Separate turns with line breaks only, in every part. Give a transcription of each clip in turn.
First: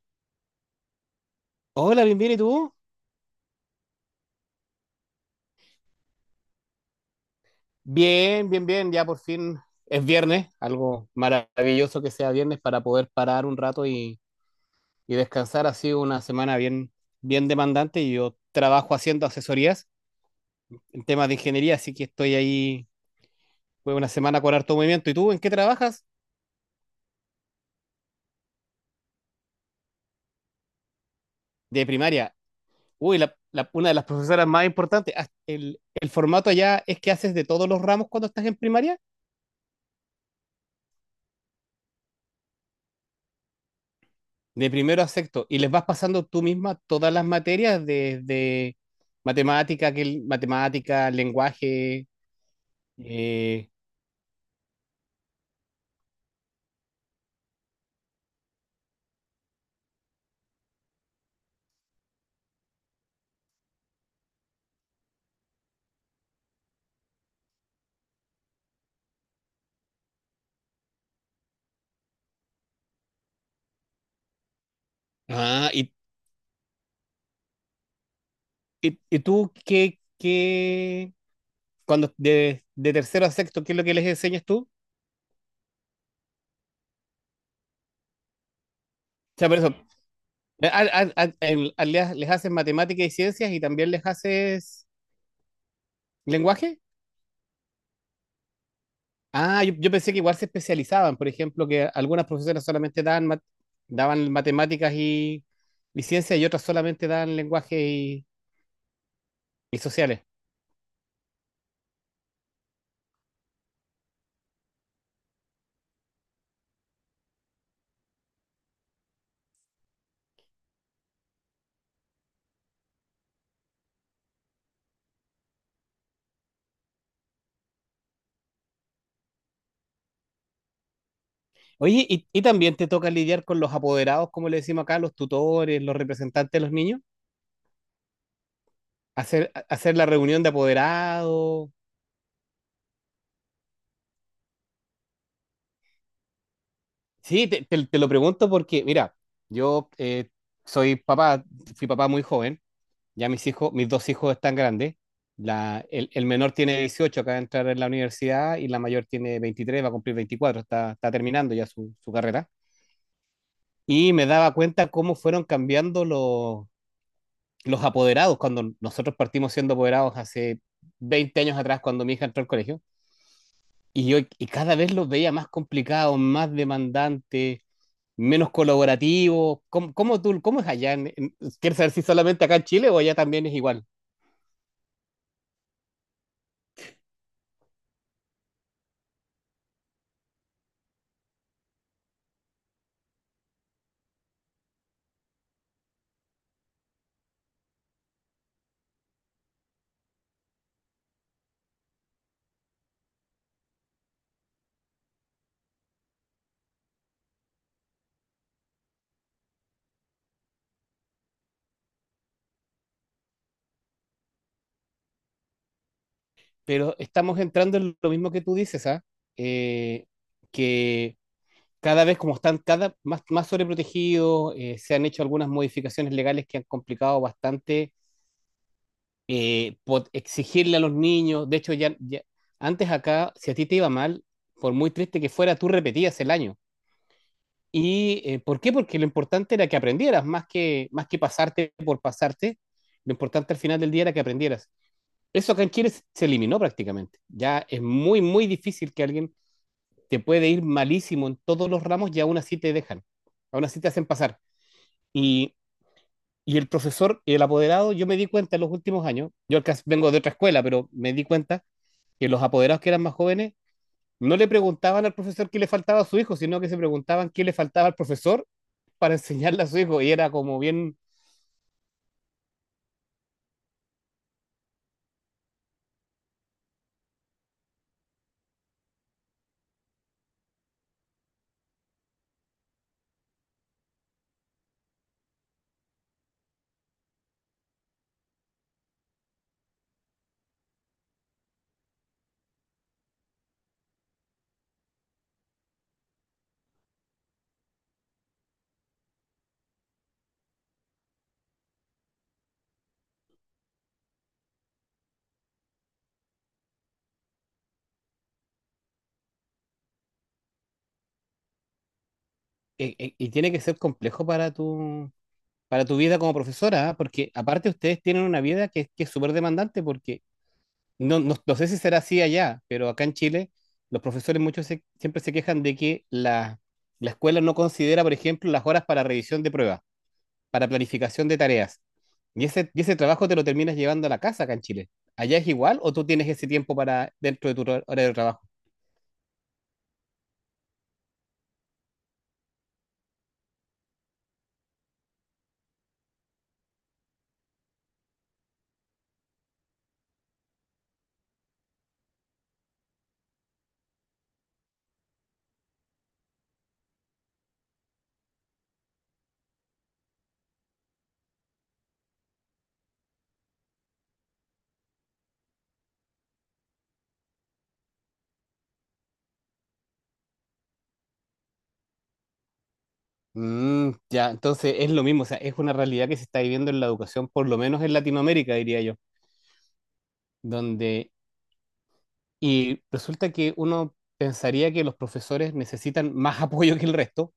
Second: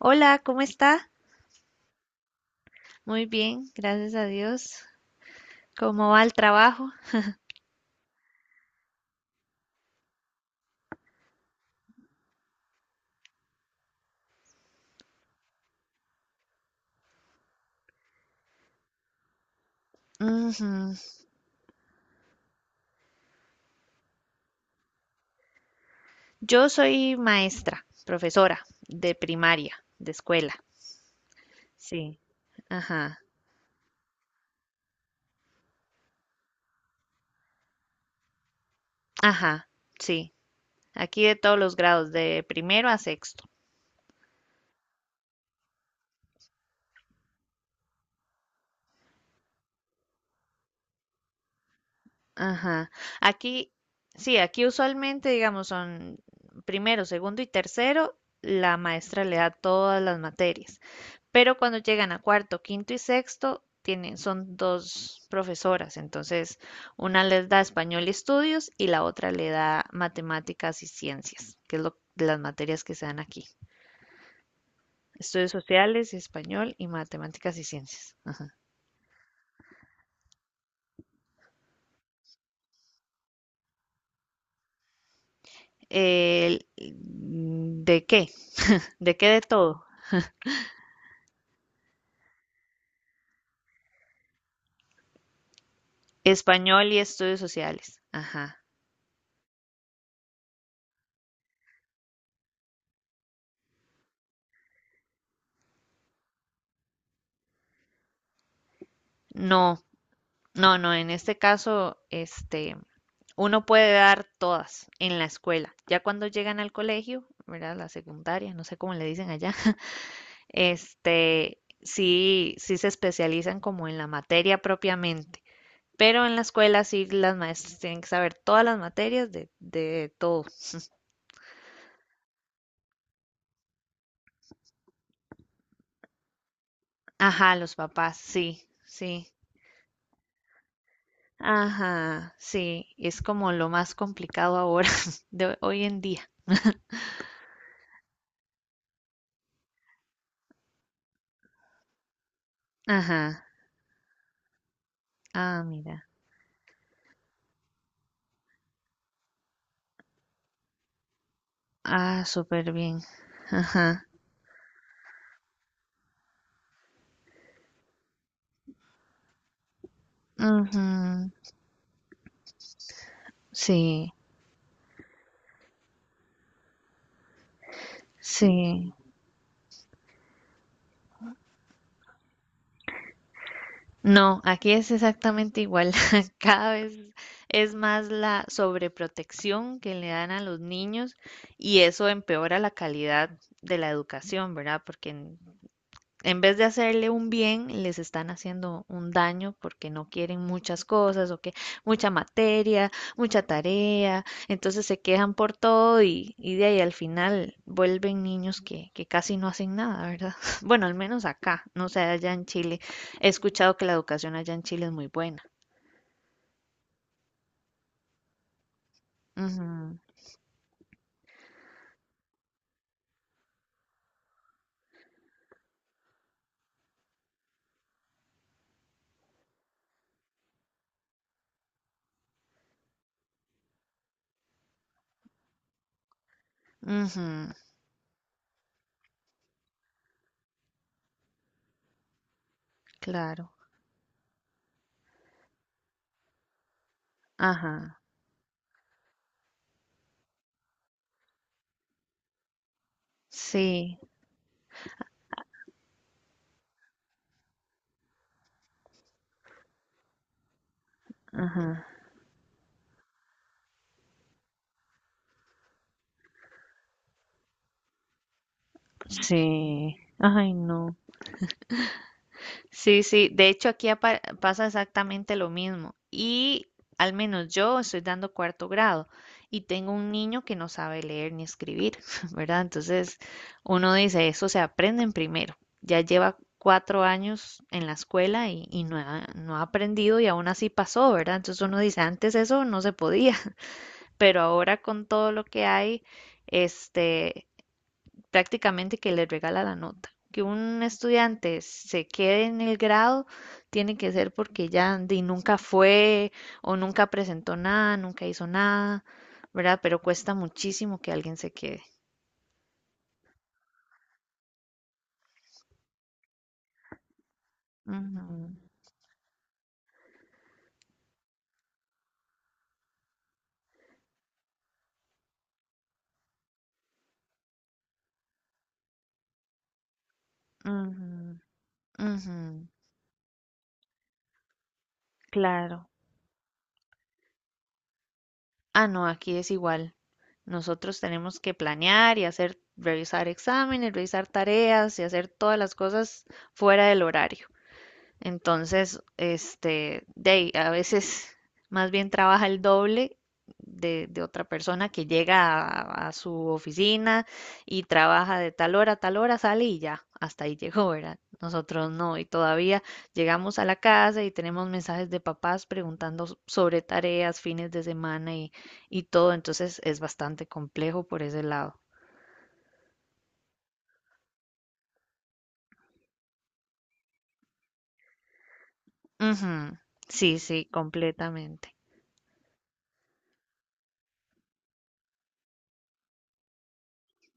Hola, ¿cómo está?
Hola, bien, bien, ¿y tú?
Muy bien, gracias a Dios. ¿Cómo va el trabajo?
Bien, bien, bien, ya por fin es viernes, algo maravilloso que sea viernes para poder parar un rato y descansar. Ha sido una semana bien, bien demandante y yo trabajo haciendo asesorías
Ujú.
en temas de ingeniería, así que estoy ahí, fue una semana con harto movimiento. ¿Y tú en qué trabajas?
Yo soy maestra, profesora de primaria, de escuela.
De
Sí.
primaria.
Ajá.
Uy, una de las profesoras más importantes. Ah, el formato allá es que haces de todos los ramos cuando estás en primaria.
Ajá. Sí. Aquí de todos los grados, de primero a sexto.
De primero a sexto. Y les vas pasando tú misma todas las materias desde matemática, lenguaje.
Ajá.
eh,
Aquí, sí, aquí usualmente, digamos, son primero, segundo y tercero, la maestra le da todas las materias. Pero cuando llegan a cuarto, quinto y sexto, tienen, son dos profesoras, entonces una les da español y estudios y la otra le da matemáticas y ciencias, que es lo, de las materias que se dan aquí. Estudios
ah, y,
sociales, español y matemáticas y ciencias. Ajá.
y- y tú qué, cuando de tercero a sexto, ¿qué es lo que les enseñas tú?
¿De qué? ¿De qué
O
de
sea, por eso,
todo?
les haces matemática y ciencias y también les haces lenguaje.
Español y estudios sociales. Ajá.
Ah, yo pensé que igual se especializaban, por ejemplo, que algunas profesoras solamente daban, daban matemáticas y ciencias y otras solamente daban lenguaje y
No,
sociales.
No, no, en este caso, este, uno puede dar todas en la escuela. Ya cuando llegan al colegio, ¿verdad? La secundaria, no sé cómo le dicen allá, este, sí se especializan como en la materia propiamente. Pero en la escuela sí las maestras tienen que saber todas las materias de todo.
¿Oye, y también te toca lidiar con los apoderados, como le decimos acá, los tutores, los representantes de los niños?
Ajá, los papás, sí, sí.
¿Hacer la reunión de apoderados?
Ajá, sí, es como lo más complicado ahora, de hoy en día.
Sí, te lo pregunto porque, mira, yo soy papá, fui papá muy joven. Ya
Ajá,
mis dos hijos están grandes.
ah,
La,
mira.
el, el menor tiene 18, acaba de entrar en la universidad y la mayor tiene 23, va a cumplir 24. Está terminando ya su
Ah,
carrera.
súper bien. Ajá.
Y me daba cuenta cómo fueron cambiando los apoderados cuando nosotros partimos siendo apoderados hace
Ujú.
20 años atrás, cuando mi hija entró al colegio. Y
Sí,
yo y cada vez los veía más complicados, más demandantes, menos
sí.
colaborativos. ¿Cómo es allá? ¿Quieres saber si solamente acá en Chile o allá también es igual?
No, aquí es exactamente igual. Cada vez es más la sobreprotección que le dan a los niños y eso empeora la calidad de la educación, ¿verdad? Porque en vez de hacerle un bien, les están haciendo un daño porque no quieren muchas cosas o que mucha materia, mucha tarea, entonces se quejan por todo y de ahí al final vuelven niños que casi no hacen nada, ¿verdad? Bueno, al menos acá, no sé, allá en Chile. He escuchado que la educación allá en Chile es muy buena.
Pero estamos entrando en lo mismo que tú dices, ¿ah?
Ujú,
Eh, que cada vez como están cada más sobreprotegidos, se han hecho algunas modificaciones legales que han complicado bastante exigirle a los niños. De hecho, antes acá, si a ti te iba mal, por muy triste que fuera, tú repetías el año.
ujú,
¿Y por qué? Porque lo importante era que aprendieras, más que pasarte por pasarte, lo
claro.
importante al final del día era que aprendieras. Eso acá en Chile eliminó prácticamente. Ya es
Ajá.
muy, muy difícil que alguien te puede ir malísimo en todos los ramos y aún así te dejan, aún así te
Sí,
hacen pasar. Y, y el profesor, el apoderado, yo me di cuenta en los últimos años, yo acá vengo de otra escuela, pero me di cuenta
ajá.
que los apoderados que eran más jóvenes no le preguntaban al profesor qué le faltaba a su hijo, sino que se preguntaban qué le faltaba al profesor para enseñarle a su
Sí.
hijo. Y era
Ay,
como
no.
bien.
Sí, sí, de hecho aquí pasa exactamente lo mismo y al menos yo estoy dando cuarto grado y tengo un niño que no sabe leer ni escribir, ¿verdad? Entonces uno dice, eso se aprende en primero, ya lleva cuatro años en la escuela y no ha aprendido y aún así pasó, ¿verdad? Entonces uno dice, antes eso no se podía, pero ahora con todo lo que hay, este, prácticamente que le regala la nota. Que un estudiante se quede en el grado tiene que ser porque ya di, nunca fue o nunca presentó nada, nunca hizo nada, ¿verdad? Pero cuesta muchísimo que alguien se quede.
Y tiene que ser complejo para tu vida como profesora, ¿ah? Porque aparte ustedes tienen una
Ujú,
vida que es súper demandante, porque no, no, no sé si será así allá, pero acá en Chile los profesores muchos siempre se quejan de que la escuela no considera, por ejemplo, las horas para revisión de pruebas, para planificación de
ujú,
tareas.
ujú,
Y ese trabajo te lo terminas llevando a la casa acá en Chile. ¿Allá es
claro.
igual o tú tienes ese tiempo para dentro de tu hora de trabajo?
Ah, no, aquí es igual. Nosotros tenemos que planear y hacer, revisar exámenes, revisar tareas y hacer todas las cosas fuera del horario. Entonces, este, de ahí, a veces más bien trabaja el doble de otra persona que llega a su oficina y trabaja de tal hora a tal hora, sale y ya, hasta ahí llegó, ¿verdad? Nosotros no, y todavía llegamos a la casa y tenemos mensajes de papás preguntando sobre tareas, fines de semana y todo, entonces es bastante complejo por ese lado.
Ya, entonces es lo mismo, o sea, es una realidad que se está viviendo en la educación, por lo menos en Latinoamérica, diría yo,
Ujú, sí, sí,
donde.
completamente.
Y resulta que uno pensaría que los profesores necesitan más apoyo que el resto,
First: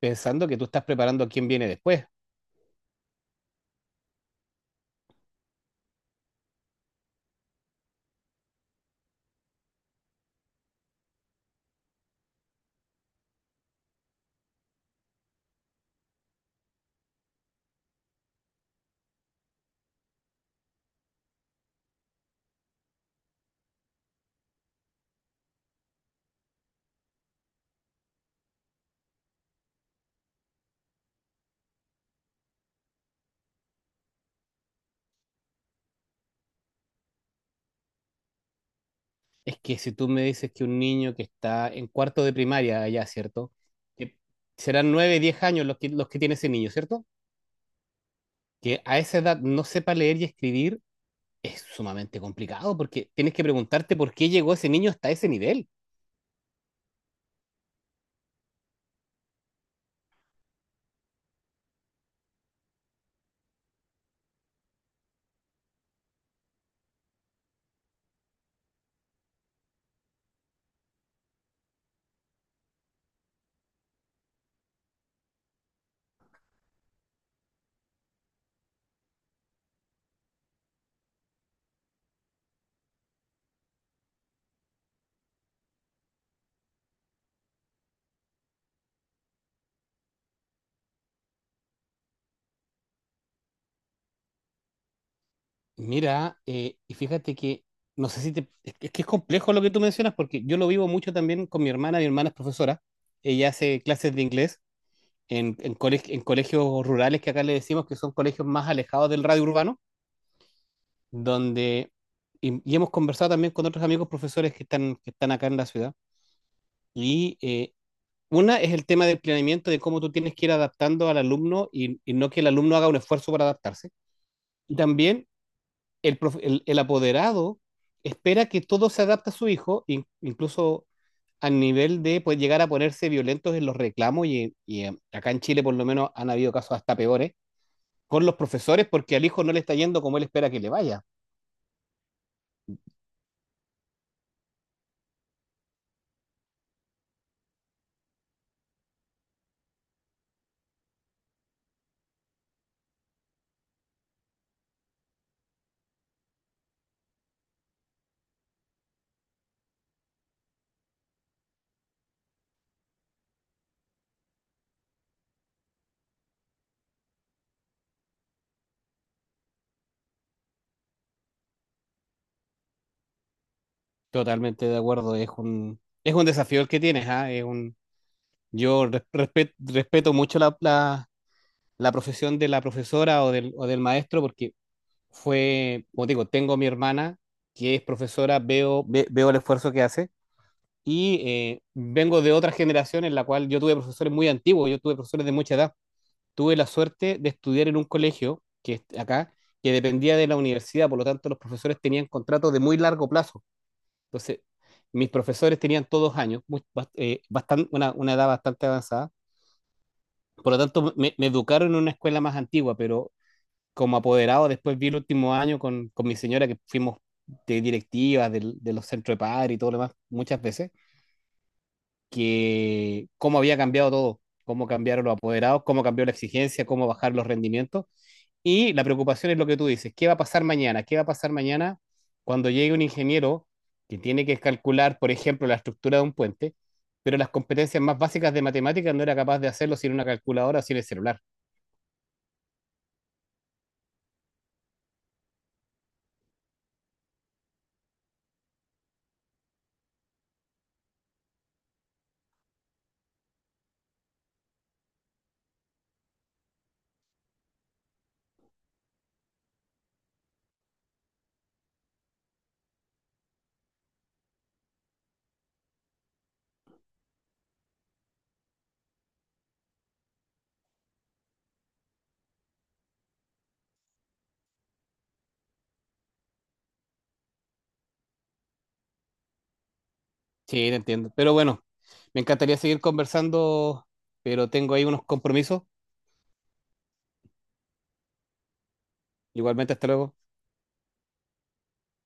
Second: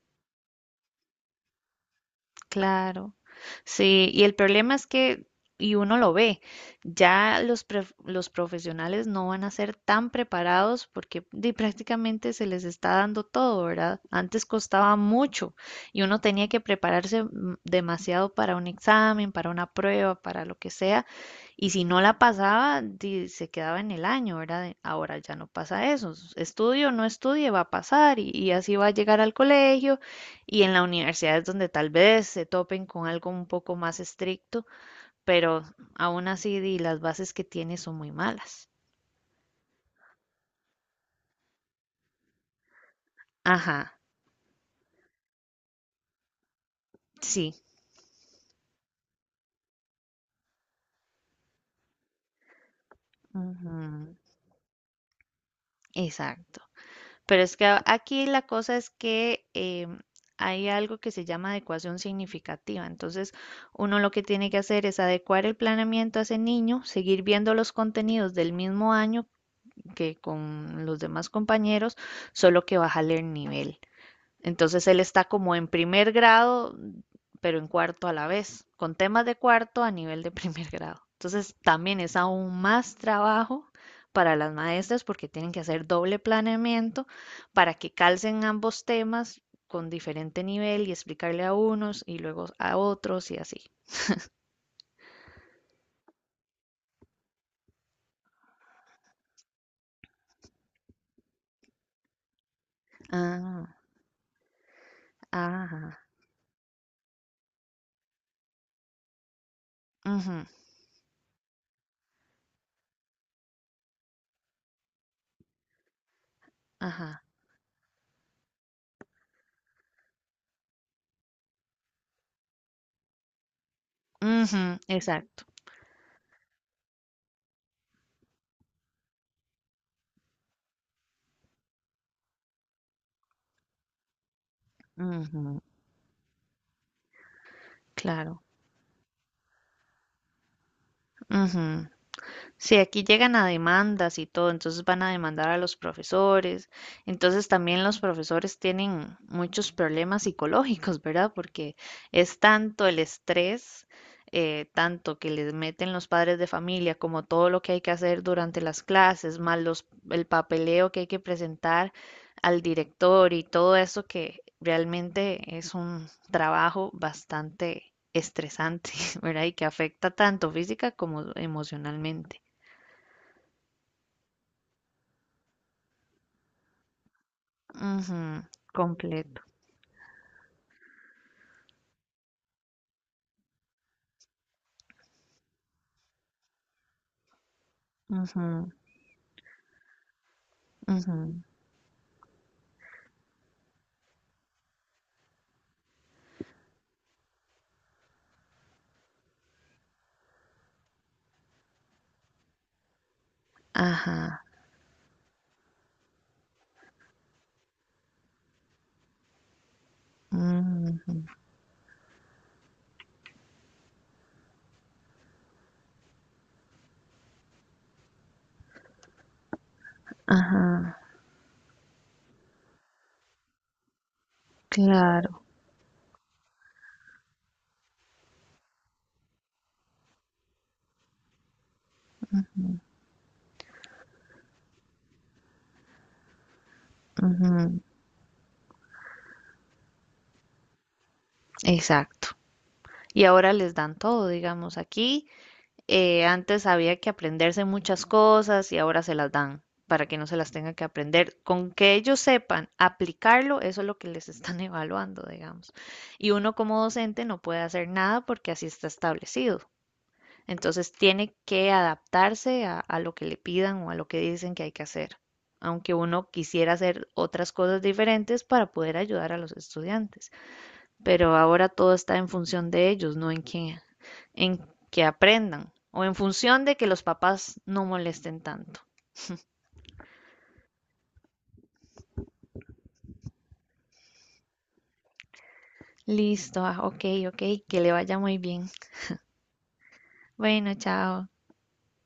pensando que tú estás preparando a quien viene después.
Claro, sí, y el problema es que, y uno lo ve, ya los, los profesionales no van a ser tan preparados porque di, prácticamente se les está dando todo, ¿verdad? Antes costaba mucho y uno tenía que prepararse demasiado para un examen, para una prueba, para lo que sea, y si no la pasaba, di, se quedaba en el año, ¿verdad? Ahora ya no pasa eso, estudio o no estudie, va a pasar y así va a llegar al colegio y en la universidad es donde tal vez se topen con algo un poco más estricto, pero aún así di, las bases que tiene son muy malas.
Es que si tú me dices que un niño que está en cuarto de primaria allá, ¿cierto?
Ajá,
Que serán 9, 10 años los que tiene ese niño, ¿cierto?
sí,
Que a esa edad no sepa leer y escribir es sumamente complicado porque tienes que
ujú,
preguntarte por qué llegó ese niño hasta ese nivel.
exacto. Pero es que aquí la cosa es que hay algo que se llama adecuación significativa. Entonces, uno lo que tiene que hacer es adecuar el planeamiento a ese niño, seguir viendo los contenidos del mismo año que con los demás compañeros, solo que bajarle el nivel. Entonces él está como en primer grado, pero en cuarto a la vez, con temas de cuarto a nivel de primer grado. Entonces también es aún más trabajo para las maestras porque tienen que hacer doble planeamiento para que calcen ambos temas con diferente nivel y explicarle a unos y luego a otros y así.
Mira, y fíjate que no sé si te. Es que es complejo lo que tú mencionas porque yo lo vivo mucho también con mi hermana. Mi hermana es profesora. Ella
Ah,
hace clases de inglés en, en,
ajá,
coleg- en colegios rurales que acá le decimos que son colegios más alejados del radio urbano,
ujú,
donde. Y hemos conversado también con otros amigos profesores que están acá en la ciudad.
ajá,
Y eh, una es el tema del planeamiento, de cómo tú tienes que ir adaptando al alumno y no que el alumno haga un esfuerzo para adaptarse.
ujú,
Y también
exacto,
el apoderado espera que todo se adapte a su hijo, incluso al nivel de pues, llegar a ponerse violentos en los reclamos, y, acá en
ujú,
Chile por lo menos han habido casos hasta peores, con los
claro,
profesores porque al hijo no le está yendo como él espera que le vaya.
ujú, sí, aquí llegan a demandas y todo, entonces van a demandar a los profesores. Entonces también los profesores tienen muchos problemas psicológicos, ¿verdad? Porque es tanto el estrés, tanto que les meten los padres de familia, como todo lo que hay que hacer durante las clases, más los, el papeleo que hay que presentar al director y todo eso que realmente es un trabajo bastante estresante, ¿verdad? Y que afecta tanto física como emocionalmente.
Totalmente de acuerdo, es un desafío el que tienes, ¿ah? Es un,
Ujú,
yo res-
completo.
respet- respeto mucho la profesión de la profesora o del maestro porque fue, como te digo, tengo mi hermana que es profesora,
Ujú,
veo el esfuerzo que hace y
ujú,
vengo de otra generación en la cual yo tuve profesores muy antiguos, yo tuve profesores de mucha edad. Tuve la suerte de estudiar en un colegio que es acá, que dependía de la universidad, por lo tanto los profesores tenían contratos de muy largo plazo. Entonces,
ajá,
mis profesores tenían todos años, muy, bast- bastan- una edad bastante avanzada. Por lo tanto, me,
ujú,
me educaron en una escuela más antigua, pero como apoderado, después vi el último año con mi señora que fuimos de directivas de los centros de par y todo lo demás muchas veces.
ajá,
Que cómo había cambiado todo, cómo cambiaron los
claro,
apoderados, cómo cambió la exigencia, cómo bajar los rendimientos. Y la preocupación es lo que tú dices, ¿qué va a pasar mañana? ¿Qué va a pasar mañana cuando llegue un ingeniero que tiene que calcular, por ejemplo, la estructura de un puente, pero las
ujú,
competencias más básicas de matemáticas no era capaz de hacerlo sin una calculadora o sin el celular?
exacto. Y ahora les dan todo, digamos, aquí. Antes había que aprenderse muchas cosas y ahora se las dan para que no se las tengan que aprender. Con que ellos sepan aplicarlo, eso es lo que les están evaluando, digamos. Y uno como docente no puede hacer nada porque así está establecido. Entonces tiene que adaptarse a lo que le pidan o a lo que dicen que hay que hacer, aunque uno quisiera hacer otras cosas diferentes para poder ayudar a los estudiantes. Pero ahora todo está en función de ellos, no en que, en que aprendan o en función de que los papás no molesten tanto.
Sí, te entiendo. Pero bueno, me encantaría seguir conversando, pero tengo ahí unos compromisos.
Listo, ah, ok, ok, que le vaya muy bien.
Igualmente, hasta luego.
Bueno, chao.